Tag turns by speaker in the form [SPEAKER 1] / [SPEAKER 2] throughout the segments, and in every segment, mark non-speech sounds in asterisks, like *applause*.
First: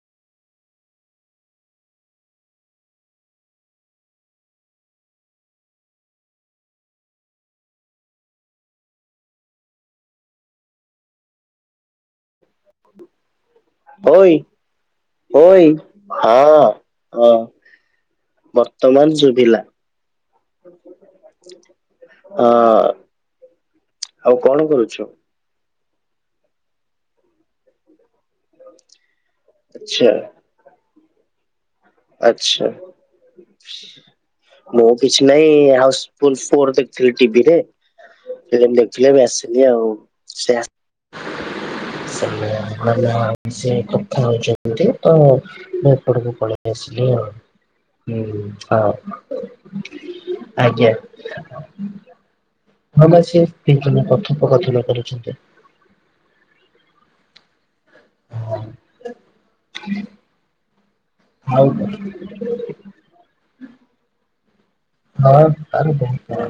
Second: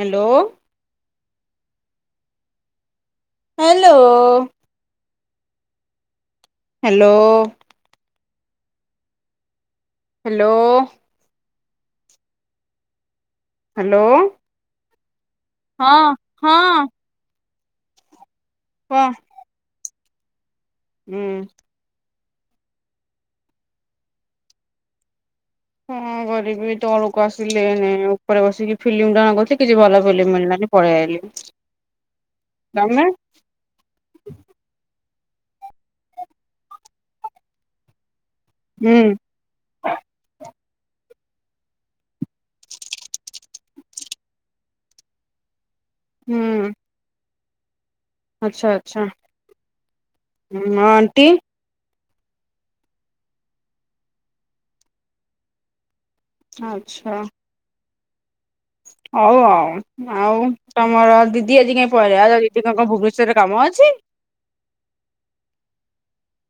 [SPEAKER 1] Hello. Hello. Hello. Hello. Hello.
[SPEAKER 2] ହଇ ହଁ ହ
[SPEAKER 1] କଣ
[SPEAKER 2] ବର୍ତ୍ତମାନ ଶୁଭିଲା। ଆ।
[SPEAKER 1] ହୁଁ
[SPEAKER 2] ହଁ ଆଉ କଣ କରୁଛୁ।
[SPEAKER 1] ହଁ କରିବି ତ ଲୋକ ଆସିଲେ ନ ଉପରେ ବସିକି ଫିଲ୍ମ ଟଡା କର କିଛି ଭଲ
[SPEAKER 2] ଆଚ୍ଛା
[SPEAKER 1] ଫିଲ୍ମ ମିଳିଲି। ପଲେଇଆଇଲେ *unintelligible*
[SPEAKER 2] ଆଚ୍ଛା। ମୁଁ କିଛି ନାଇଁ ହାଉସଫୁଲ ଫୋର ଦେଖଥିଲି ଟିଭିରେ ସେ
[SPEAKER 1] ହୁଁ
[SPEAKER 2] ଦେଖଥିଲ ବି ଆସିି ଆଉ ସେ ସ କଥା ହଉଛନ୍ତି ତ ମପଡ଼କୁ
[SPEAKER 1] ହୁଁ
[SPEAKER 2] କଳସିଲ *unintelligible* ହୁଁ
[SPEAKER 1] ଆଚ୍ଛା ଆଚ୍ଛା
[SPEAKER 2] -ହଁ
[SPEAKER 1] ହଁ
[SPEAKER 2] ଆଜ୍ଞା।
[SPEAKER 1] ଆଣ୍ଟି
[SPEAKER 2] ହଁ ଭ ସେ ତିନି ଜଣ କଥୋପକାର୍ଥନା କରୁଛନ୍ତି। *unintelligible*
[SPEAKER 1] ଆଚ୍ଛା।
[SPEAKER 2] ହଁ।
[SPEAKER 1] ହଉ -ହଉ ଆଉ ତମର ଦିଦି
[SPEAKER 2] ଆଉ
[SPEAKER 1] ଆଜି କାଇଁ ପଳେଇଲା ଦିଦି କଣ ଭୋ ସେଟା କାମ ଅଛି।
[SPEAKER 2] ହଁ ଆରେ ଦେଖ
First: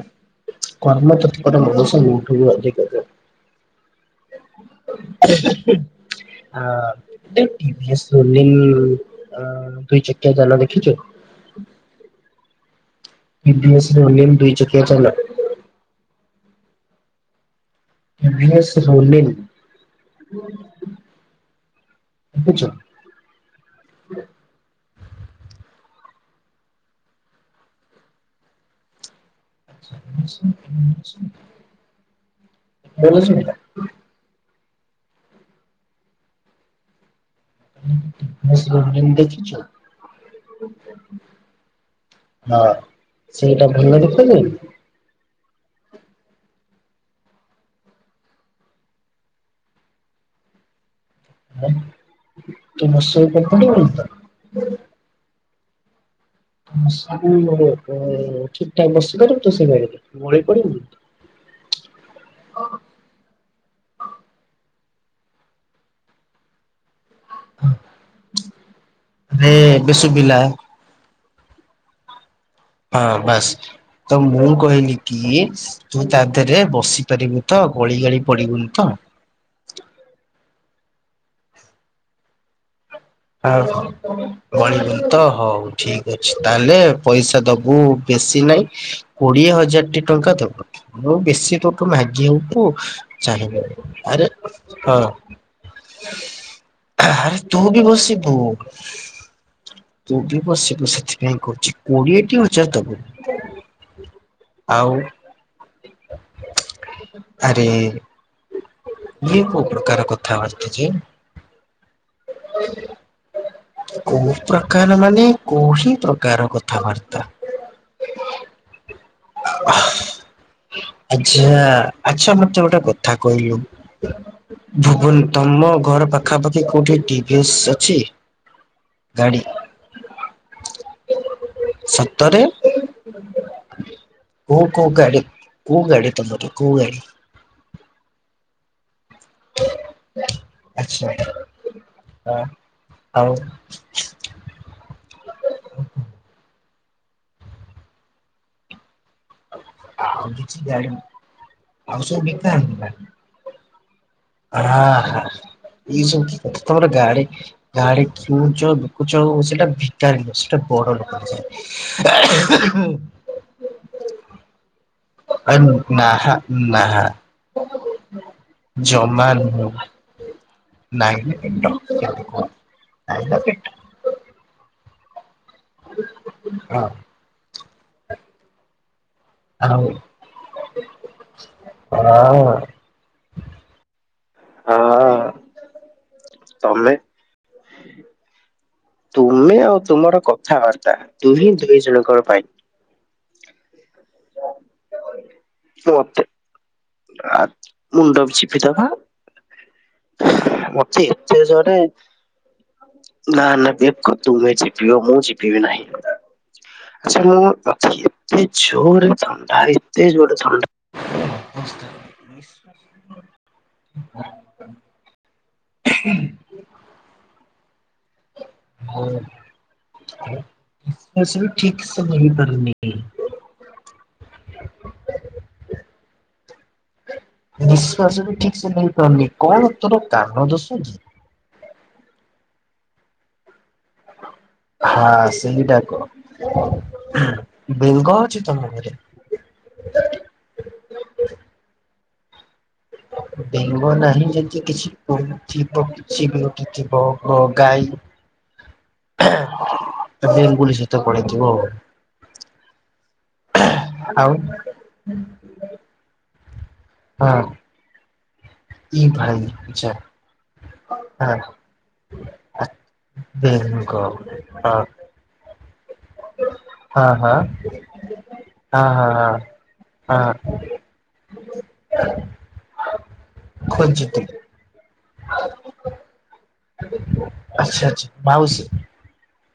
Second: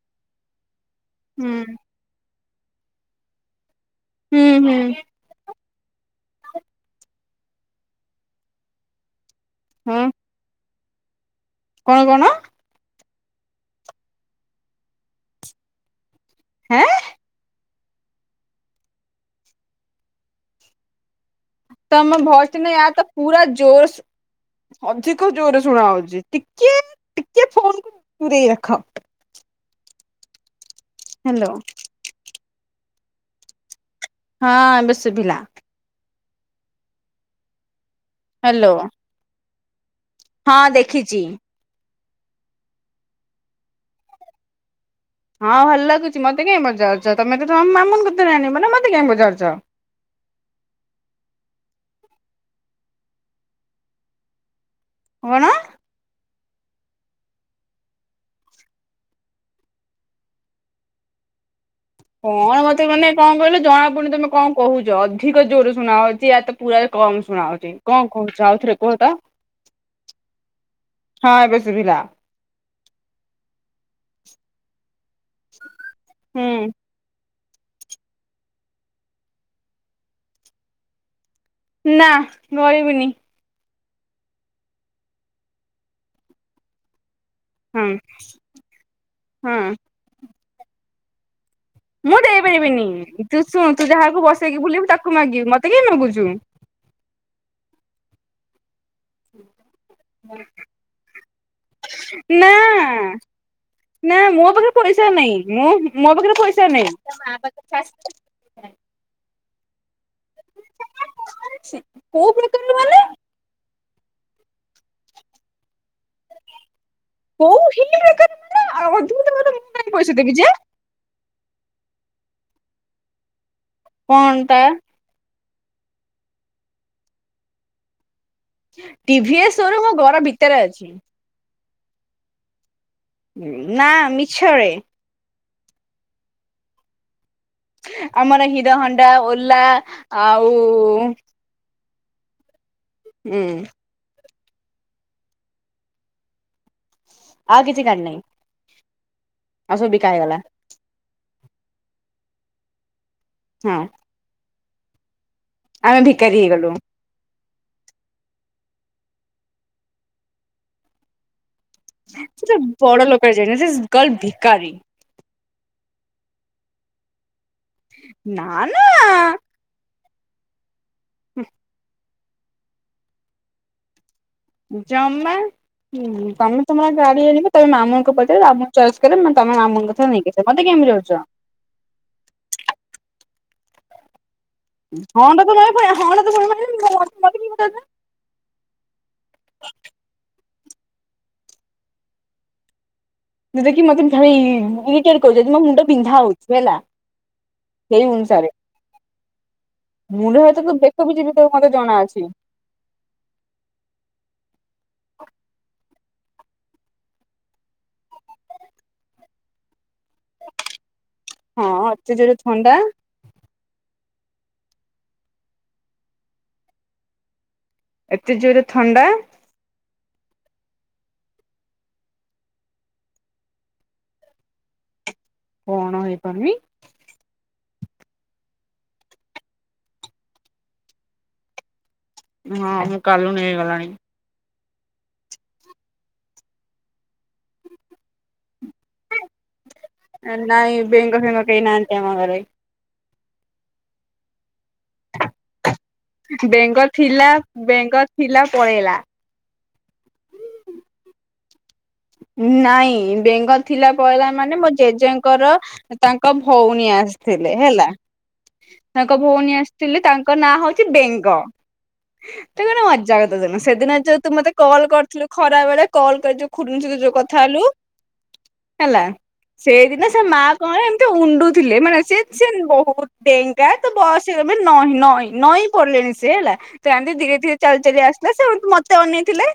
[SPEAKER 2] କର୍ମ
[SPEAKER 1] ହୁଁ
[SPEAKER 2] କ୍ଷେତ୍ରରେ ଗୋଟେ ମନୁଷ୍ୟ ଉଠୁ। *inaudible*
[SPEAKER 1] ହୁଁ ହୁଁ।
[SPEAKER 2] ଆ ଟିଭିି ଶ *unintelligible* ଅ
[SPEAKER 1] ହଁ
[SPEAKER 2] ଦୁଇ ଚକିଆ ଯାନ ଦେଖିଛୁ?
[SPEAKER 1] କଣ -କଣ?
[SPEAKER 2] ପିଭି ଏ ସେ ନୂଆ ନେମ୍ ଦୁଇ ଚକିଆ ଯାନ।
[SPEAKER 1] ଆଁ।
[SPEAKER 2] ପି ଭି ଏ ସେ ରୋନିମ୍
[SPEAKER 1] ତମ ଭଏଶ୍ ନ ଆ ତ ପୁରା ଜୋଶ ଅଧିକ ଜୋର ଶୁଣା ହୋଉଚି ଟିକେ ଟିକେ ଫୋନ କୁ ଦୂରେଇ ରଖ।
[SPEAKER 2] ଶ୍ୱଦିସ ପିଉଚି
[SPEAKER 1] ହାଲୋ।
[SPEAKER 2] ଭଲ ଶୁଭିଲା।
[SPEAKER 1] ହଁ ଏବେ ଶୁଭିଲା। ହ୍ୟାଲୋ
[SPEAKER 2] ମଶାଣି ଦେଖିଛୁ?
[SPEAKER 1] ହଁ ଦେଖିଛି।
[SPEAKER 2] ହଁ ସେଟା ଭଲ ଦିଶୁ ଯାଉନି।
[SPEAKER 1] ହଁ ଭଲ ଲାଗୁଚି ମତେ କାଇଁ ପଚାରୁଚ ତମେ ତ ତମ ମାମୁନି କତିରୁ ଆଣିବ ନା ମୋତେ କାଇଁ ବଜାରୁଚ?
[SPEAKER 2] ମୋଶହ କପ୍ଲୁଟେବୁଲୁ ତ?
[SPEAKER 1] କଣ?
[SPEAKER 2] ତୁମେ ସବୁଳେ ତୁମେ ଠିକ୍ ଠାକ୍ ବସିପାରିବୁ ତ ସେବାଲିରେ ଗୋଳେଇ ପାରିବୁକିନ୍ତୁ
[SPEAKER 1] କଣ ମତେ ମାନେ କଣ କହିଲ ଜଣା ପଡୁନି ତମେ କଣ କୋହୁଛ ଅଧିକ ଜୋରରେ ଶୁଣା ହୋଉଛି ୟାତ ପୁରା କମ ଶୁଣାହୋଉଚି କଣ କହୁଛ ଆଉଥରେ କୁହ ତ?
[SPEAKER 2] ଆରେ ଏବେ ଶୁଭିଲା
[SPEAKER 1] ହଁ ଏବେ ଶୁଭିଲା।
[SPEAKER 2] ହଁ ବାସ୍ ତ ମୁଁ କହିଲି କି ସି ତୁ ତା
[SPEAKER 1] ହୁଁ
[SPEAKER 2] ଦେହରେ ବସିପାରିବୁ। ତ ଗଳି ଗାଳି ପଡିବୁନି ତ?
[SPEAKER 1] ନା ଗଳିବିନି।
[SPEAKER 2] ହଁ ଗଳିବୁନି ତ ହୋଉ ଠିକ୍ ଅଛି ତାହେଲେ ପଇସା ଦବ
[SPEAKER 1] ହଁ
[SPEAKER 2] ହୁଁ ବେଶୀ ନାଇଁ କୋଡିଏ
[SPEAKER 1] ହଁ
[SPEAKER 2] ହଜାରଟି ଟଙ୍କା ଦୋବୁ ମୁଁ ବେଶୀ ତୁ
[SPEAKER 1] ମୁଁ
[SPEAKER 2] ମାଗିଅଣିଚୁ
[SPEAKER 1] ଦେଇପାରିବିନି ତୁ
[SPEAKER 2] ଚାହିଁବୁ
[SPEAKER 1] ଶୁଣ ତୁ ଯାହାକୁ
[SPEAKER 2] ଆରେ
[SPEAKER 1] ବସେଇକି ବୁଲିବୁ
[SPEAKER 2] ହଁ।
[SPEAKER 1] ତାକୁ ମାଗିବୁ ମତେ କାଇଁ ମାଗୁଛୁ।
[SPEAKER 2] ହା ହା ରେ ତୁ ବି ବସିିବୁ? ତୁ ବି ବସିବୁ ସେଥିପାଇଁ କହୁଛି କୋଡିଏଟି
[SPEAKER 1] ନା
[SPEAKER 2] ହଜାର ଦବୁ।
[SPEAKER 1] ନା ମୋ ପାଖରେ
[SPEAKER 2] ଆଉ
[SPEAKER 1] ପଇସା ନାହିଁଁ ମୁଁ ମୋ ମୋ ପାଖରେ ପଇସା ନାହିଁ।
[SPEAKER 2] ମୁଁ ଇଏ କୋଉ ପ୍ରକାର କଥାବାର୍ତ୍ତା ଯେ
[SPEAKER 1] କୋଉ ପ୍ରକାର ମାନେ?
[SPEAKER 2] କୋଉ ପ୍ରକାର ମାନେ କୋଉଠି ପ୍ରକାର କଥାବାର୍ତ୍ତା?
[SPEAKER 1] କୋଉଁ *inaudible* *inaudible* ମୁଁଁ ପଇସା ଦେବି ଯେ?
[SPEAKER 2] ଆଛା ଆଛା ମତେ ଗୋଟେ କଥା କହିଲୁ
[SPEAKER 1] କଣ ଟା
[SPEAKER 2] ଭୁଲ ତୁମ ଘର ପାଖାପାଖି କୋଉଠି ଟିଭିଏସ୍ ଅଛି? ଗାଡି
[SPEAKER 1] ଟିଭିଏସେ ସୋରୁମୁ ଘର ଭିତରେ ଅଛି।
[SPEAKER 2] ସତରେ?
[SPEAKER 1] ନାଆ ମି
[SPEAKER 2] କୋଉ କୋଉ ଗାଡି କୋଉ ଗାଡି ତମର ତ କୋଉ ଗାଡି?
[SPEAKER 1] ଆମର ହିରହଣ୍ଡା ଓଲା ଆଉ
[SPEAKER 2] ଆଁ ଆଉ
[SPEAKER 1] ହୁଁ ଆଉ କିଛି ଜାଣିନାହିଁ।
[SPEAKER 2] *unintelligible*
[SPEAKER 1] ହଁ।
[SPEAKER 2] ହା ହା
[SPEAKER 1] ଆମେ
[SPEAKER 2] ଇ
[SPEAKER 1] ଭିକାରୀ
[SPEAKER 2] ସବି
[SPEAKER 1] ହେଇଗଲୁ।
[SPEAKER 2] ତମର ଗାଡି ଗାଡ କିଣୁଚ ବିକୁଚ ଓ ସେଟା ଭିକାରୀ ସେଟା ବଡ ଲୋକ।
[SPEAKER 1] ସେ ତ ବଡ ଲୋକଯେ *inaudible* ସେଟା କଲ ଭିକାରୀ।
[SPEAKER 2] *inaudible* ନାହା ନାହା
[SPEAKER 1] ନା
[SPEAKER 2] ଜମା
[SPEAKER 1] ନା
[SPEAKER 2] ରୁ ନୁଁ ନାଇଁ ପିଣ୍ଟୁ ନାଇଁ ପିଣ୍ଟୁ
[SPEAKER 1] ଜମା ତମେ
[SPEAKER 2] ହଁ
[SPEAKER 1] ତମର ଗାଡି ଆଣିବ ତମେ ମାମୁଁଙ୍କ ପଚାର ମାମୁଁ ଚଏସ୍ କରିବେ। ତମ
[SPEAKER 2] ଆଉ
[SPEAKER 1] ମାମୁଁଙ୍କୁ ନେଇକି ଯିବ ମୋତେ କାଇ ପଚାରୁଚ।
[SPEAKER 2] ନା ମୁଁ *inaudible* ହଁ
[SPEAKER 1] ହଁ ଲୋ *inaudible* ହଁ ଲୋ *inaudible*
[SPEAKER 2] ତମେ
[SPEAKER 1] ପଚାରୁଚୁ।
[SPEAKER 2] ତୁମେ ଆଉ ତୁମର କଥାବାର୍ତ୍ତା ତୁ ହିଁ ଦୁଇ ଜଣଙ୍କର ପାଇଁ।
[SPEAKER 1] *unintelligible* ମୋ ମୁଣ୍ଡ ବିନ୍ଧା
[SPEAKER 2] ମତେ
[SPEAKER 1] ହଉଛି ହେଲା।
[SPEAKER 2] ଆ
[SPEAKER 1] ସେଇ
[SPEAKER 2] ମୁଣ୍ଡକୁ
[SPEAKER 1] ଅନୁସାରେ
[SPEAKER 2] ଚିପି ଦବା।
[SPEAKER 1] ମୁଣ୍ଡ ହାତ ତୁ ବେକ ବିି ଚିପି
[SPEAKER 2] ଏତେ
[SPEAKER 1] ଦବୁ ମତେ
[SPEAKER 2] ଜୋରେ
[SPEAKER 1] ଜଣା ଅଛି।
[SPEAKER 2] ନା ନା ବେକ ତୁମେ ଚିପିବ ମୁଁ ଚିପିବ ନାହିଁ। ଆଛା ମୁଁ ଅଛି ଏତେ ଜୋର ଥଣ୍ଡା ଏତେ ଜୋର ଥଣ୍ଡା।
[SPEAKER 1] ହଁ ଏତେ ଜୋରେ ଥଣ୍ଡା।
[SPEAKER 2] ହୁଁ।
[SPEAKER 1] ଏତେ ଜୋରେ ଥଣ୍ଡା
[SPEAKER 2] ଓହ ନିଶ୍ୱାସ ବି ଠିକ ସେ ହେଇପାରୁନି।
[SPEAKER 1] କଣ ହେଇପାରୁନି?
[SPEAKER 2] ନିଶ୍ଵାସ ବି ଠିକ ସେ ନେଇ ପାରୁନି କଣ ତୋର କାନ ଦୋଷ କି।
[SPEAKER 1] ହଁ ମୁଁ କାଲୁଣି ହେଇଗଲାଣି।
[SPEAKER 2] ହଁ ସେଇଟା କହ ବେଙ୍ଗ ଅଛି ତମ ଘରେ?
[SPEAKER 1] ନାାଇଁ ବେଙ୍ଗ ଫେଙ୍ଗ କେହିଁ ନାହାନ୍ତି ଆମ ଘରେ।
[SPEAKER 2] ବେଙ୍ଗ ନାହିଁ ଯଦି କିଛି ଥିବ। କିଛି ବି ଗୋଟେ
[SPEAKER 1] ବେଙ୍ଗ
[SPEAKER 2] ଥିବ ଗ
[SPEAKER 1] ଥିଲା
[SPEAKER 2] ଗାଈ
[SPEAKER 1] ବେଙ୍ଗ ଥିଲା ପଳେଇଲା।
[SPEAKER 2] ବେଙ୍ଗୁଲି ସହିତ ପଳେଇଥିବ ଆଉ।
[SPEAKER 1] ଉଁ ନାଇଁ ବେଙ୍ଗ ଥିଲା ପଳେଇଲା
[SPEAKER 2] ଆଉ
[SPEAKER 1] ମାନେ ମୋ ଜେଜେଙ୍କର ତାଙ୍କ ଭଉଣୀ ଆସ
[SPEAKER 2] ଆଉ ହଁ
[SPEAKER 1] ଥିଲେ ହେଲା
[SPEAKER 2] ଇ
[SPEAKER 1] ତାଙ୍କ
[SPEAKER 2] ଭାଇ
[SPEAKER 1] ଭଉଣୀ
[SPEAKER 2] ଆଛା
[SPEAKER 1] ଆସିଥିଲେ ତାଙ୍କ ନାଁ ହଉଛି
[SPEAKER 2] ହଁ
[SPEAKER 1] ବେଙ୍ଗ।
[SPEAKER 2] ଆ
[SPEAKER 1] ତୁ ଗୋଟେ ମଜାକଥା ଦିନ
[SPEAKER 2] ବେଙ୍ଗ
[SPEAKER 1] ସେଦିନ
[SPEAKER 2] ହଁ
[SPEAKER 1] ଯୋଉ ତୁ ମତେ
[SPEAKER 2] ହଁ
[SPEAKER 1] କଲ୍ କରିଥିଲୁ ଖରା ବେଳେ କଲ୍ କରି ଖୁରୁଣି ସହିତ
[SPEAKER 2] ହଁ
[SPEAKER 1] ଯୋଉ କଥା
[SPEAKER 2] ହଁ
[SPEAKER 1] ହେଲୁ
[SPEAKER 2] ହଁ
[SPEAKER 1] ହେଲା।
[SPEAKER 2] ହଁ ହଁ।
[SPEAKER 1] ସେଇଦିନ ସେ ମା କଣ ଏମିତି ଉଣ୍ଡୁଥିଲେ ମାନେ ସେ ସେ ବହୁତ ଡେଙ୍ଗା ତ
[SPEAKER 2] ଖୋଜୁଥିଲି
[SPEAKER 1] ବୟସ ଆବେ ନ ନ ନଇଁ ପଡିଲେଣି ସେ ହେଲା ଏମତି ଧୀରେ ଧୀରେ ଚାଲି
[SPEAKER 2] ଆଚ୍ଛା
[SPEAKER 1] ଚାଲି
[SPEAKER 2] ଆଚ୍ଛା
[SPEAKER 1] ଆସିଲା ସେ
[SPEAKER 2] ମାଉସୀ
[SPEAKER 1] ମତେ ଅନେଇଥିଲେ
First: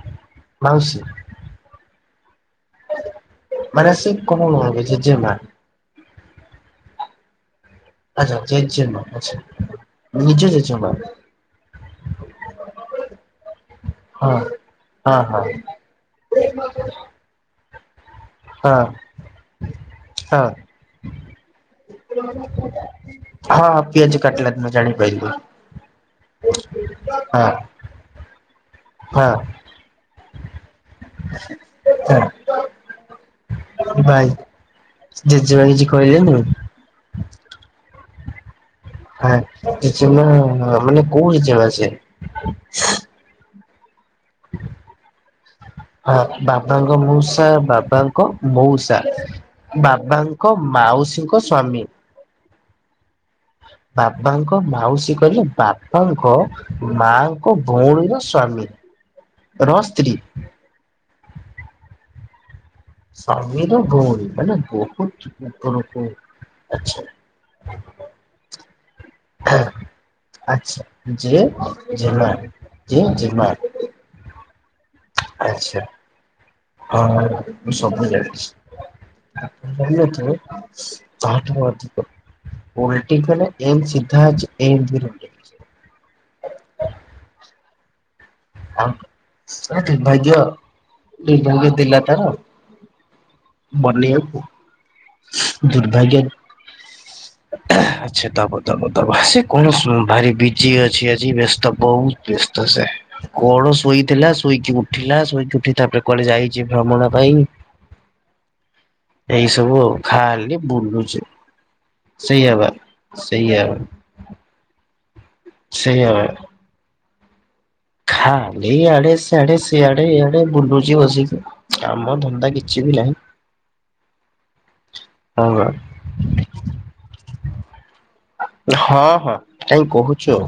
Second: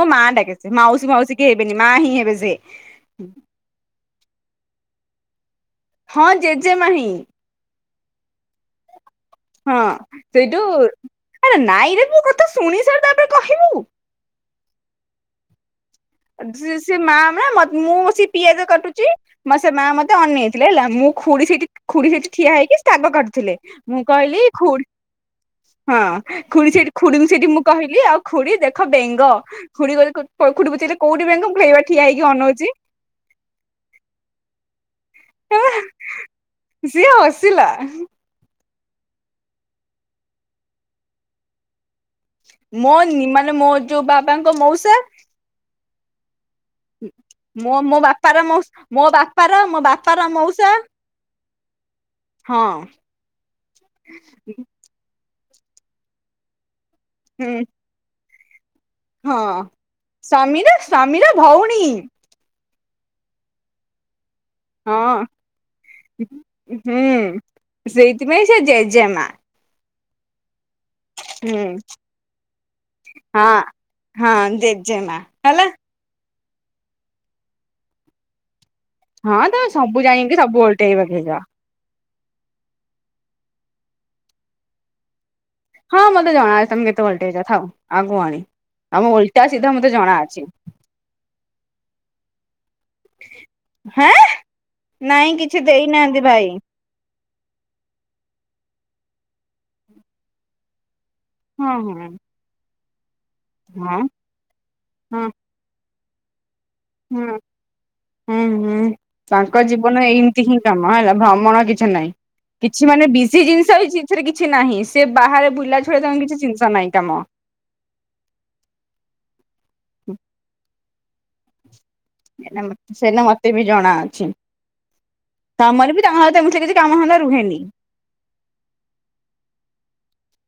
[SPEAKER 1] ମୋ ମା ଡାକେ ସେ ମାଉସୀ ମାଉସୀ କେହି ହେବେନି ମା ହିଁ ହେବେ ସେ।
[SPEAKER 2] ମାନେ ସେ କଣ ହେବେ ଜେଜେମା?
[SPEAKER 1] ହଁ ଜେଜେମା ହିଁ।
[SPEAKER 2] ଆଚ୍ଛା ଜେଜେମା ଆଚ୍ଛା।
[SPEAKER 1] ହଁ
[SPEAKER 2] ନିଜ
[SPEAKER 1] ସେଇଠୁ
[SPEAKER 2] ଜେଜେମା
[SPEAKER 1] ଆରେ ନାଇଁରେ ମୋ କଥା ଶୁଣି ସାରେ ତାପରେ କହିବୁ।
[SPEAKER 2] ହଁ ହଁ ହଁ।
[SPEAKER 1] ସେ ସେ ମା ହେବେ ମୁଁ ବସି ପିଆଜ
[SPEAKER 2] ହଁ
[SPEAKER 1] କଟୁଛି ମୋ ସେ ମା ମତେ
[SPEAKER 2] ହଁ
[SPEAKER 1] ଅନେଇଥିଲେ ହେଲା ମୁଁ ଖୁଡ଼ି ସେଇଠି ଖୁଡ଼ି ସେଇଠି ଠିଆ ହେଇକି ଶାଗ କାଟୁ ଥିଲେ।
[SPEAKER 2] ହଁ
[SPEAKER 1] ମୁଁ
[SPEAKER 2] ପିଆଜ
[SPEAKER 1] କହିଲି
[SPEAKER 2] କାଟିଲା ଦିନ
[SPEAKER 1] ଖୁଡ଼
[SPEAKER 2] ଜାଣିପାରିଲି
[SPEAKER 1] ହଁ ଖଡ଼ି ସେଠି ଖୁଡି ବି ସେଇଠି
[SPEAKER 2] ହଁ
[SPEAKER 1] ମୁଁ କହି କହିଲି ଆଉ ଖୁଡ଼ି ଦେଖ ବେଙ୍ଗ
[SPEAKER 2] ହଁ
[SPEAKER 1] ଖୁଡ଼ି କହି ଖୁଡ଼ି ପଚାରିଲେ କୋଉଠି ବେଙ୍ଗ ମୁଁ କହିଲି ଠିଆ ହେଇକି
[SPEAKER 2] ହଁ
[SPEAKER 1] ଅନଉଛି।
[SPEAKER 2] ଭାଇ ଜେଜେମା କିଛି କହିଲେନି?
[SPEAKER 1] ସିଏ ହସିଲା।
[SPEAKER 2] ହଁ ଜେଜେମା ମାନେ କୋଉ ଜେଜେମା ସେ?
[SPEAKER 1] ମୋ ମାନେ ମୋ ଯୋଉ ବାବାଙ୍କ ମଉସା
[SPEAKER 2] ହଁ ବାବାଙ୍କ ମଉସା
[SPEAKER 1] ମୋ ମୋ
[SPEAKER 2] ବାବାଙ୍କ
[SPEAKER 1] ବାପାର
[SPEAKER 2] ମଉସା।
[SPEAKER 1] ମୋ ବାପାର ମୋ ବାପାର
[SPEAKER 2] ବାବାଙ୍କ
[SPEAKER 1] ମଉସା
[SPEAKER 2] ମାଉସୀଙ୍କ ସ୍ଵାମୀ।
[SPEAKER 1] ହଁ।
[SPEAKER 2] ବାବାଙ୍କ ମାଉସୀ କିହିଲେ ବାବାଙ୍କ ମାଙ୍କ
[SPEAKER 1] ହୁଁ
[SPEAKER 2] ଭଉଣୀର ସ୍ଵାମୀ।
[SPEAKER 1] ହଁ
[SPEAKER 2] ର ସ୍ତ୍ରୀ
[SPEAKER 1] ସ୍ୱାମୀର ସ୍ୱାମୀର ଭଉଣୀ।
[SPEAKER 2] ସ୍ୱାମୀ ର ଭଉଣୀ ମାନେ ବହୁତ
[SPEAKER 1] ହଁ
[SPEAKER 2] ଉପରକୁ ଆଚ୍ଛା
[SPEAKER 1] ହୁଁ ସେଇଥି ପାଇଁ ସେ ଜେଜେମା।
[SPEAKER 2] ଆଚ୍ଛା ଜେ
[SPEAKER 1] ହୁଁ
[SPEAKER 2] ଜେମା ଜେ ଜେମା।
[SPEAKER 1] ହଁ। ହଁ ଜେ
[SPEAKER 2] ଆଛା ହଁ ମୁ ସବୁ ଜାଣିଚି।
[SPEAKER 1] ହଁ ତମେ ସବୁ ଜାଣିକି
[SPEAKER 2] ଜାଣିନଥିବେ
[SPEAKER 1] ସବୁ ଓଲଟେଇ ପକେଇଛ।
[SPEAKER 2] ତମ ଠାରୁ ଅଧିକ। *unintelligible*
[SPEAKER 1] ହଁ ମତେ ଜଣ ଆ ତମେ କେତେ ଓଲ୍ଡେଇଛ ଥାଉ ଆଉ କୁହନି। ତମ ଓଲଟା ସିଧା
[SPEAKER 2] ହଁ
[SPEAKER 1] ମତେ ଜଣା
[SPEAKER 2] ଦୁର୍ଭାଗ୍ୟ
[SPEAKER 1] ଅଛି
[SPEAKER 2] ଦୁର୍ଭାଗ୍ୟ ଥିଲା ତାର।
[SPEAKER 1] ହେଁ ନାଇଁ କିଛି
[SPEAKER 2] ବନେଇବାକୁ
[SPEAKER 1] ଦେଇନାହାନ୍ତି
[SPEAKER 2] ଦୁର୍ଭାଗ୍ୟ।
[SPEAKER 1] ଭାଇ।
[SPEAKER 2] ଆଛା ଦବ ଦବ ଦବ ସେ କଣ ଭାରି ବିଜି ଅଛିଆ ଜି ବ୍ୟସ୍ତ
[SPEAKER 1] ହଁ ହଁ
[SPEAKER 2] ବହୁତ ବ୍ୟସ୍ତ ସେ କଣ
[SPEAKER 1] ହଁ
[SPEAKER 2] ଶୋଇଥିଲା ଶୋଇକି ଉଠିଲା
[SPEAKER 1] ହଁ
[SPEAKER 2] ଶୋଇକି ଉଠି ତାପ କୁଆଡେ ଯାଇଛି ଭ୍ରମଣ
[SPEAKER 1] ହଁ
[SPEAKER 2] ପାଇଁ।
[SPEAKER 1] ହୁଁ ହୁଁ
[SPEAKER 2] ଏଇ
[SPEAKER 1] ତାଙ୍କ
[SPEAKER 2] ସବୁ ଆଉ
[SPEAKER 1] ଜୀବନରେ ଏମିତି
[SPEAKER 2] ଖାଲି
[SPEAKER 1] ହିଁ କାମ ହେଲା
[SPEAKER 2] ବୁଲୁଛି
[SPEAKER 1] ଭ୍ରମଣ କିଛି ନାହିଁ।
[SPEAKER 2] ସେଇଆ ବା
[SPEAKER 1] କିଛି ମାନେ ବିଜି
[SPEAKER 2] ସେଇଆ
[SPEAKER 1] ଜିନିଷ ହେଇଛି। ସେରେ କିଛି ନାହିଁ ସେ ବାହାରେ ବୁଲିଲା ଛଳିଆ
[SPEAKER 2] ସେଇଆ
[SPEAKER 1] ତାଙ୍କ କିଛି ଜିନିଷ ନାହିଁ କାମ।
[SPEAKER 2] ଖା ଇଆଡେ ସିଆଡେ ସିଆଡେଇଆଡେ ବୁଲୁଛି ବସିକି। କାମ ଧନ୍ଦା କିଛି ବି ନାହିଁ
[SPEAKER 1] ସେଟା ମତେ ବି ଜଣା ଅଛି
[SPEAKER 2] ହଁ ବା।
[SPEAKER 1] ତମର ବି ତମର ତ କିଛି କାମ ଧନ୍ଦା ରୁହେନି।
[SPEAKER 2] ହଁ ହଁ କାଇଁ କହୁଚ।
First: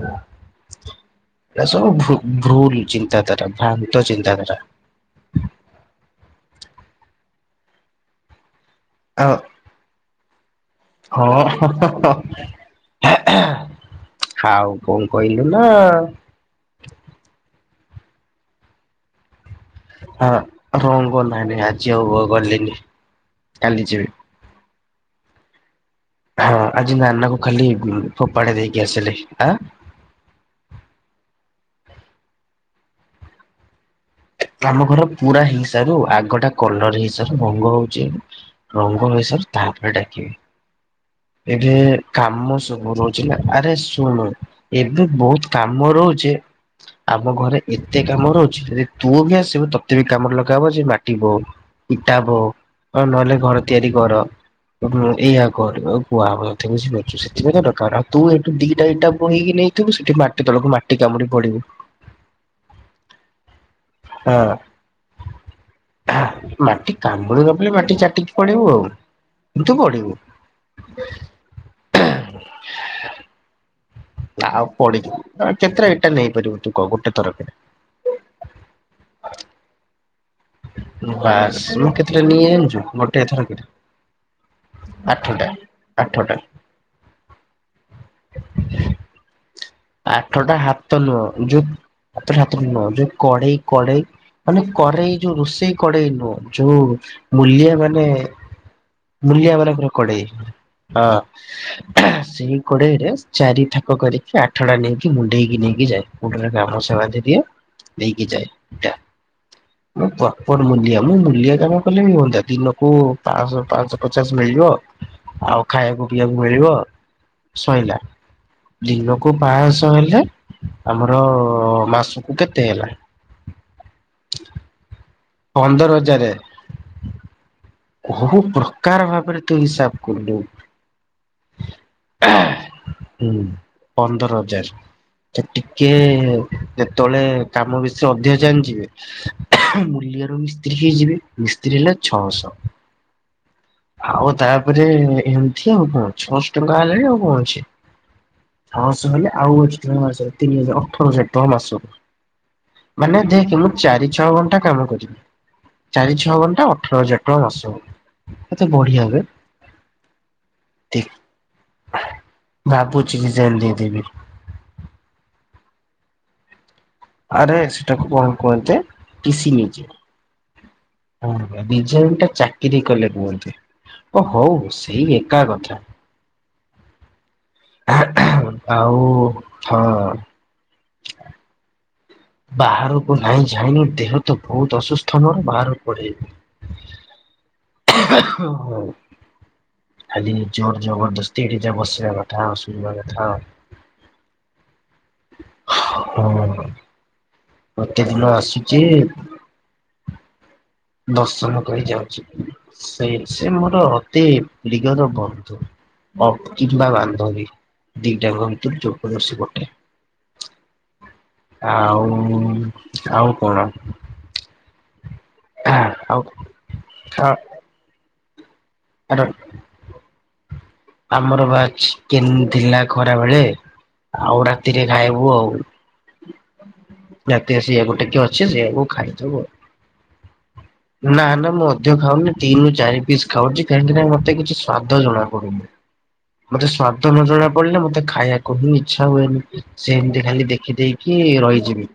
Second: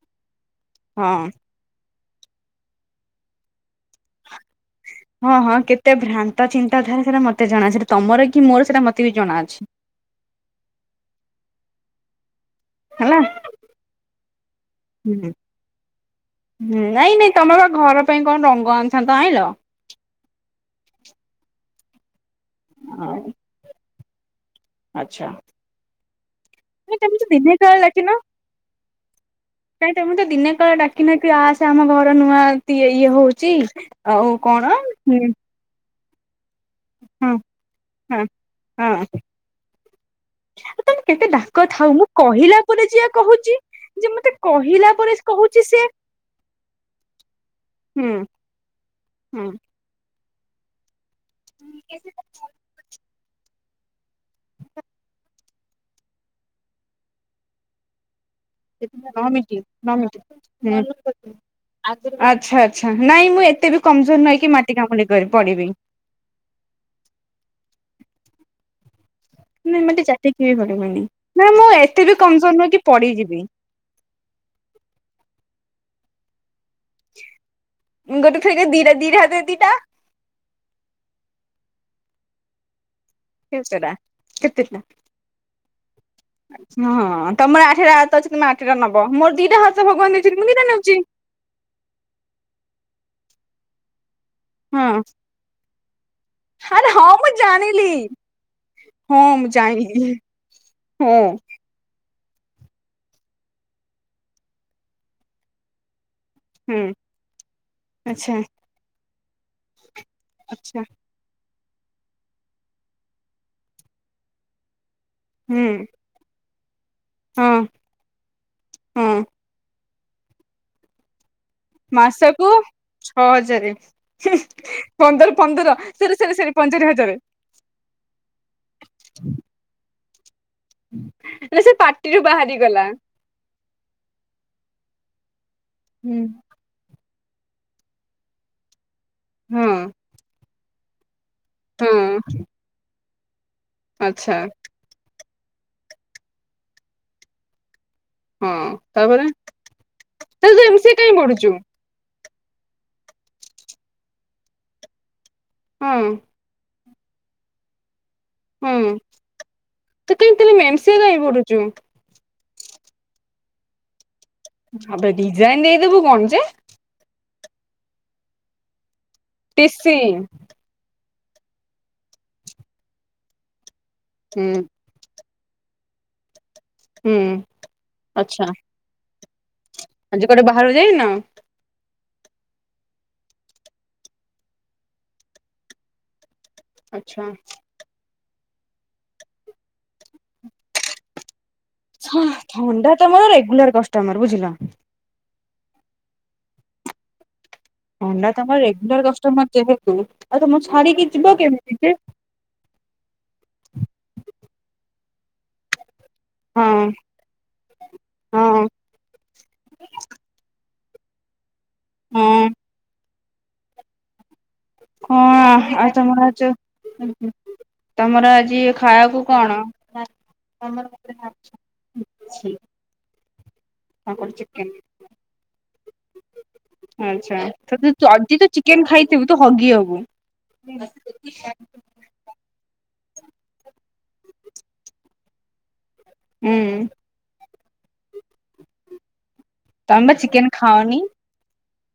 [SPEAKER 1] ହଁ।
[SPEAKER 2] ଏଟା ସବୁ ଭୁ ଭୁଲ ଚିନ୍ତାଧାରା ଭ୍ରାନ୍ତ ଚିନ୍ତାଧାରା।
[SPEAKER 1] ହଁ ହଁ କେତେ ଭ୍ରାନ୍ତ ଚିନ୍ତାଧାରା ସେଟା ମତେ ଜଣା ଅଛିଟା ତମର କି ମୋର ସେଇଟା ମତେ ବି
[SPEAKER 2] ଆଉ
[SPEAKER 1] ଜଣା ଅଛି।
[SPEAKER 2] ହଁ ହଁ।
[SPEAKER 1] ହେଲା
[SPEAKER 2] ଆଉ କଣ କହିଲୁ ନା?
[SPEAKER 1] ହୁଁ ନାଇଁ ନାଇଁ ତମେ ବା ଘର ପାଇଁ କଣ ରଙ୍ଗ ଆଣିଥାଆନ୍ତା ଆଣିଲ?
[SPEAKER 2] ହଁ ରଙ୍ଗ ନାଇଁ ନାଇଁ ଆଜି ଆଉ ଗଲିନି।
[SPEAKER 1] ଆଉ
[SPEAKER 2] କାଲି ଯିବି।
[SPEAKER 1] ଆଚ୍ଛା।
[SPEAKER 2] ହଁ ଆଜି
[SPEAKER 1] ତମେ ତ
[SPEAKER 2] ନାନାକୁ
[SPEAKER 1] ଦିନେ
[SPEAKER 2] ଖାଲି
[SPEAKER 1] କାଳେ
[SPEAKER 2] ଫୋପାଡ଼ି ଦେଇକି ଆସିଲେ ଆଁ
[SPEAKER 1] କାହିଁ ତମେ ଦିନେ କଳେ ଡାକ ନା କିି ଆସେ ଆମ ଘର ନୂଆ ଇଏ ହଉଛି ଆଉ କଣ
[SPEAKER 2] ତ ଆମ ଘର
[SPEAKER 1] ହୁଁ
[SPEAKER 2] ପୁରା ହେଇସାରୁ ଆଗଟା କଲର
[SPEAKER 1] ହଁ
[SPEAKER 2] ହଇସାରୁ ରଙ୍ଗ ହଉଛି
[SPEAKER 1] ହଁ
[SPEAKER 2] ରଙ୍ଗ ହେଇସାରୁ ତାପରେ ଡାକିବି।
[SPEAKER 1] ଆଉ ତମେ କେତେ ଡାକ
[SPEAKER 2] ଏବେ
[SPEAKER 1] ଥାଉ ମୁଁ
[SPEAKER 2] କାମ
[SPEAKER 1] କହିଲା ପରେ
[SPEAKER 2] ସବୁ
[SPEAKER 1] ଯଆ
[SPEAKER 2] ରହୁଛି ନା
[SPEAKER 1] କହୁଛି
[SPEAKER 2] ଆରେ
[SPEAKER 1] ଯେ
[SPEAKER 2] ଶୁଣୁ
[SPEAKER 1] ମତେ କହିଲା
[SPEAKER 2] ଏବେ
[SPEAKER 1] ପରେ ସେ
[SPEAKER 2] ବହୁତ
[SPEAKER 1] କହୁଛି
[SPEAKER 2] କାମ
[SPEAKER 1] ସେ
[SPEAKER 2] ରହୁଛେ ଆମ ଘରେ ଏତେ
[SPEAKER 1] ହୁଁ
[SPEAKER 2] କାମ ରହୁଛେ ଯଦି ତୁ ବି
[SPEAKER 1] ହୁଁ
[SPEAKER 2] ଆସିବୁ ତ ତତେ ବି କାମରେ ଲଗାହବ ଯେ ମାଟିବୋହ ଇଟା ବୋହ ନହେଲେ ଘରେ ତିଆରି କର ଏଇଆ କର କୁହାହବ ତତେ ବୁଝିପାରୁଛୁ। ସେଥିପାଇଁ ତ ଡକାହେଲା ତୁ ଏଇଠୁ ଦିଟା ଇଟା
[SPEAKER 1] ନଅ
[SPEAKER 2] ବୋହିକି
[SPEAKER 1] ମିନିଟ
[SPEAKER 2] ନେଇଥିବୁ
[SPEAKER 1] ନଅ ମିନିଟ
[SPEAKER 2] ସେଠି ମାଟି ତଳକୁ
[SPEAKER 1] ହୁଁ
[SPEAKER 2] ମାଟି କାମୁଡି ପଡିବୁ।
[SPEAKER 1] ଆଚ୍ଛା ଆଚ୍ଛା ନାଇଁ ମୁଁ ଏତେ ବି କମଜୋର ନାହିଁକି
[SPEAKER 2] ହଁ
[SPEAKER 1] ମାଟି କାମୁଡି କ ପଡିବି।
[SPEAKER 2] ମାଟି କାମୁଡି ନ ପଇଲେ ମାଟି ଚାଟିକି ପଡିବୁ ଆଉ କିନ୍ତୁ
[SPEAKER 1] ନାଇଁ
[SPEAKER 2] ପଡିବୁ।
[SPEAKER 1] *unintelligible* ନା ମୁଁ ଏତେ ବି କମଜୋର ନୁହେଁ କି ପଡିଯିବି।
[SPEAKER 2] ଆଉ ପଡିଯିବୁ। କେତେଟା ଇଟା ନେଇପାରିବୁ ତୁ କହ ଗୋଟେ ଥରକରେ?
[SPEAKER 1] ଗୋଟେ ଥରକେ ଦିଇଟା। ଦିଟା ହାତରେ ଦିଟା।
[SPEAKER 2] ବାସ୍ ମୁଁ କେତେଟା ନିଏ ଯାଣିଛୁ ମୋ ଟେ ଥରକରେ
[SPEAKER 1] କେତେଟା କେତେଟା
[SPEAKER 2] ଆଠଟା ଆଠଟା।
[SPEAKER 1] ହଁ ତମର ଆଠଟା ହାତ ଅଛି ତମେ ଆଠଟା ନବ। ମୋର ଦିଟା ହାତ ଭଗବାନ ଦେଇଛନ୍ତି ମୁଁ ଦିଟା ନେଉଛି।
[SPEAKER 2] ଯଉ ହାତରେ ହାତରେ ନୁହଁ ଯୋଉ କଡେଇ କଡେଇ ମାନେ
[SPEAKER 1] ହଁ
[SPEAKER 2] କରେଇ ଯୋଉ ରୋଷେଇ କଡେଇ ନୁହଁ ଯୋଉ
[SPEAKER 1] ଆରେ ହଁ ମୁଁ
[SPEAKER 2] ମୂଲିଆ
[SPEAKER 1] ଜାଣିଲି
[SPEAKER 2] ମାନେ
[SPEAKER 1] ହଁ ମୁଁ
[SPEAKER 2] ମୁଲିଆ ମାନଙ୍କର
[SPEAKER 1] ଜାଣିଲି
[SPEAKER 2] କଡେଇ ହଁ। ସେଇ କୋଡେଇରେ ଚାରି ଥାକ କରିକି ଆଠ ଟା ନେଇକି ମୁଣ୍ଡେଇକି ନେଇକି ଯାଏ। ମୁଣ୍ଡରେ
[SPEAKER 1] ହୁଁ
[SPEAKER 2] ଗାମୁଛା ବାନ୍ଧିଦିଏ ନେଇକି
[SPEAKER 1] ଆଚ୍ଛା
[SPEAKER 2] ଯାଏ ଇଟା *unintelligible* କଣ
[SPEAKER 1] ଆଚ୍ଛା
[SPEAKER 2] ମୂଲିଆ ମୁଁ ମୂଲିଆ କାମ କଲେ ବି ହୁଅନ୍ତା ଦିନକୁ ପାଞ୍ଚଶହ ପାଞ୍ଚଶହ ପଚାଶ ମିଳିବଯିବ। ଆଉ
[SPEAKER 1] ହୁଁ
[SPEAKER 2] ଖାଇବାକୁ ପିଇବାକୁ ମିଳିବ
[SPEAKER 1] ହଁ
[SPEAKER 2] ଶଇଲା।
[SPEAKER 1] ହଁ
[SPEAKER 2] ପାଞ୍ଚଶହ ହେଲେ ଆମର ମାସକୁ କେତେ ହେଲା?
[SPEAKER 1] ଛଅ ହଜାରେ। ପନ୍ଦର ପନ୍ଦର ସରି ସରି ସରି ପନ୍ଦର ହଜାର।
[SPEAKER 2] କୋଉ ପ୍ରକାର ଭାବରେ ତୁ ହିସାବ କଲୁ?
[SPEAKER 1] ନାଇ ସେ ପାଟିରୁୁ ବାହାରି ଗଲା।
[SPEAKER 2] ହୁଁ ପନ୍ଦର ହଜାର ତ ଟିକେ
[SPEAKER 1] ହୁଁ
[SPEAKER 2] ଯେତେବେଳେ କାମ ବେଶୀ ଅଧିକା ଜାଣିଯିବି
[SPEAKER 1] ହଁ
[SPEAKER 2] ମୂଲିଆରୁ ମିସ୍ତ୍ରୀ ହେଇଯିବି। ମିସ୍ତ୍ରୀି
[SPEAKER 1] ହଁ
[SPEAKER 2] ହେଲେ ଛଅଶହ। ଆଉ
[SPEAKER 1] ଆଚ୍ଛା
[SPEAKER 2] ତାପରେ ଏମିତି ଆଉ କଣ ଛଅଶହ ଟଙ୍କା ହେଲାଣି ଆଉ କଣ ଅଛି।
[SPEAKER 1] ହଁ
[SPEAKER 2] ଛଅ ମାସ
[SPEAKER 1] ତାପରେ
[SPEAKER 2] ହେଲେ ଆଉ ଏକ୍ସଟ୍ରା ମାସରେ
[SPEAKER 1] ତାହେଲେ
[SPEAKER 2] ତିନି
[SPEAKER 1] ତୁ ଏମ
[SPEAKER 2] ହଜାର
[SPEAKER 1] ସିଏ
[SPEAKER 2] ଅଠର
[SPEAKER 1] କାଇଁ
[SPEAKER 2] ହଜାର
[SPEAKER 1] ପଢୁଛୁ?
[SPEAKER 2] ଟଙ୍କା ମାସ କୁ। ମାନେ ଦେଖ ମୁଁ ଚାରି ଛଅ ଘଣ୍ଟା କାମ କରିବି।
[SPEAKER 1] ହଁ
[SPEAKER 2] ଚାରି ଛଅ ଘଣ୍ଟା ଅଠର ହଜାର ଟଙ୍କା ମାସକୁ। କେତେ
[SPEAKER 1] ହଁ
[SPEAKER 2] ବଢିଆ ବେ
[SPEAKER 1] ତ ତାହେଲେ ତାହାଲେ ଏମ୍ ସି ଏ କାଇଁ ପଢ଼ୁଚୁ।
[SPEAKER 2] ଭାବୁଚି ରିଜାଇନ୍ ଦେଇଦେବି।
[SPEAKER 1] ଆବେ ରିଜାଇନ୍ ଦେଇଦବୁ ଭାବୁଚେ।
[SPEAKER 2] ଆରେ ସେଟାକୁ କଣ କୁହନ୍ତି ତ ଟି ସି ନେଇଯିବି। ହଁ ରିଜାଇନ୍ ଟା ଚାକିରି କଲେ କୁହନ୍ତି ଓ
[SPEAKER 1] ହୁଁ
[SPEAKER 2] ହଉ ସେଇ ଏକା କଥା।
[SPEAKER 1] ହୁଁ ଆଚ୍ଛା।
[SPEAKER 2] ଆଉ ହଁ।
[SPEAKER 1] ଆଜି କୁଆଡେ ବାହାରକୁ ଯାଇନ?
[SPEAKER 2] ବାହାରକୁ ନାଇଁ ଯାଇନି ଦେହ ତ ବହୁତ୍ ଅସୁସ୍ଥ ମୋର ବାହାରକୁ କୁଆଡେ ଯିବି।
[SPEAKER 1] ଆଚ୍ଛା।
[SPEAKER 2] ହୋଉ ଖାଲି ଯୋର ଜବରଦସ୍ତ ଥିରି ଯା ବସିବା କଥା ଆଉ
[SPEAKER 1] ଥଣ୍ଡା
[SPEAKER 2] ଶୋଇବା
[SPEAKER 1] ତମର
[SPEAKER 2] କଥା ଆଉ।
[SPEAKER 1] ରେଗୁଲାର କଷ୍ଟମର ବୁଝିଲ
[SPEAKER 2] ହଁ
[SPEAKER 1] ଥଣ୍ଡା
[SPEAKER 2] ପ୍ରତିଦିନ
[SPEAKER 1] ତମର
[SPEAKER 2] ଆସୁଛି।
[SPEAKER 1] *unintelligible* ଯେହେତୁ ଆଉ ତମକୁ ଛାଡିକି ଯିବ
[SPEAKER 2] ଦର୍ଶନ
[SPEAKER 1] କେମିତି
[SPEAKER 2] କରି
[SPEAKER 1] ଯେ
[SPEAKER 2] ଯାଉଛି। ସେ-ସେ ମୋର ଅତି ପ୍ରିୟର ବନ୍ଧୁ। ଅ
[SPEAKER 1] ହଁ
[SPEAKER 2] କିମ୍ବା ବାନ୍ଧବୀ। ଦି ଟାଙ୍କ
[SPEAKER 1] ହଁ
[SPEAKER 2] ଭିତରୁ ଯୋଉ କୌଣସି ଗୋଟେ।
[SPEAKER 1] ହଁ
[SPEAKER 2] ଆଉ ଆଉ କଣ?
[SPEAKER 1] ହଁ ଆଉ ତମର ଆଜ
[SPEAKER 2] ଆ
[SPEAKER 1] ତମର ଆଜି ଖାଇବାକୁ କଣ?
[SPEAKER 2] ଆମର ବା ଚିକେନ ଥିଲା ଖରାବେଳେ।
[SPEAKER 1] କାଙ୍କଡ଼
[SPEAKER 2] ଆଉ
[SPEAKER 1] ଚିକେନ
[SPEAKER 2] ରାତିରେ ଖାଇବୁ ଆଉ।
[SPEAKER 1] ଆଛା
[SPEAKER 2] ରାତିରେ
[SPEAKER 1] ତୁ
[SPEAKER 2] ସେଇଆକୁ
[SPEAKER 1] ଅଧିକ
[SPEAKER 2] ଟିକେ
[SPEAKER 1] ଯଦି
[SPEAKER 2] ଅଛି
[SPEAKER 1] ତ
[SPEAKER 2] ସେଇଆକୁ
[SPEAKER 1] ଚିକେନ୍ ଖାଇଥିବୁ
[SPEAKER 2] ଖାଇଦବୁ
[SPEAKER 1] ତୁ
[SPEAKER 2] ଆଉ।
[SPEAKER 1] ହଗି ହବୁ।
[SPEAKER 2] ନା ନା ମୁଁ ଅଧିକ ଖାଉନି। ତିନ ରୁ ଚାରି ପିସ୍ ଖାଉଛି କାହିଁକିନା ମତେ କିଛି ସ୍ଵାଦ ଜଣାପଡୁନି।
[SPEAKER 1] ହୁଁ
[SPEAKER 2] ମତେ ସ୍ଵାଦ ନ ଜଣା ପଡିଲେ ମତେ ଖାଇବାକୁ ହିଁ ଇଚ୍ଛା ହୁଏନି।
[SPEAKER 1] ତମେ ବା
[SPEAKER 2] ସେମନ୍ତି ଖାଲି
[SPEAKER 1] ଚିକେନ
[SPEAKER 2] ଦେଖି
[SPEAKER 1] ଖାଅନି।
[SPEAKER 2] ଦେଇକି ରହିଯିବି।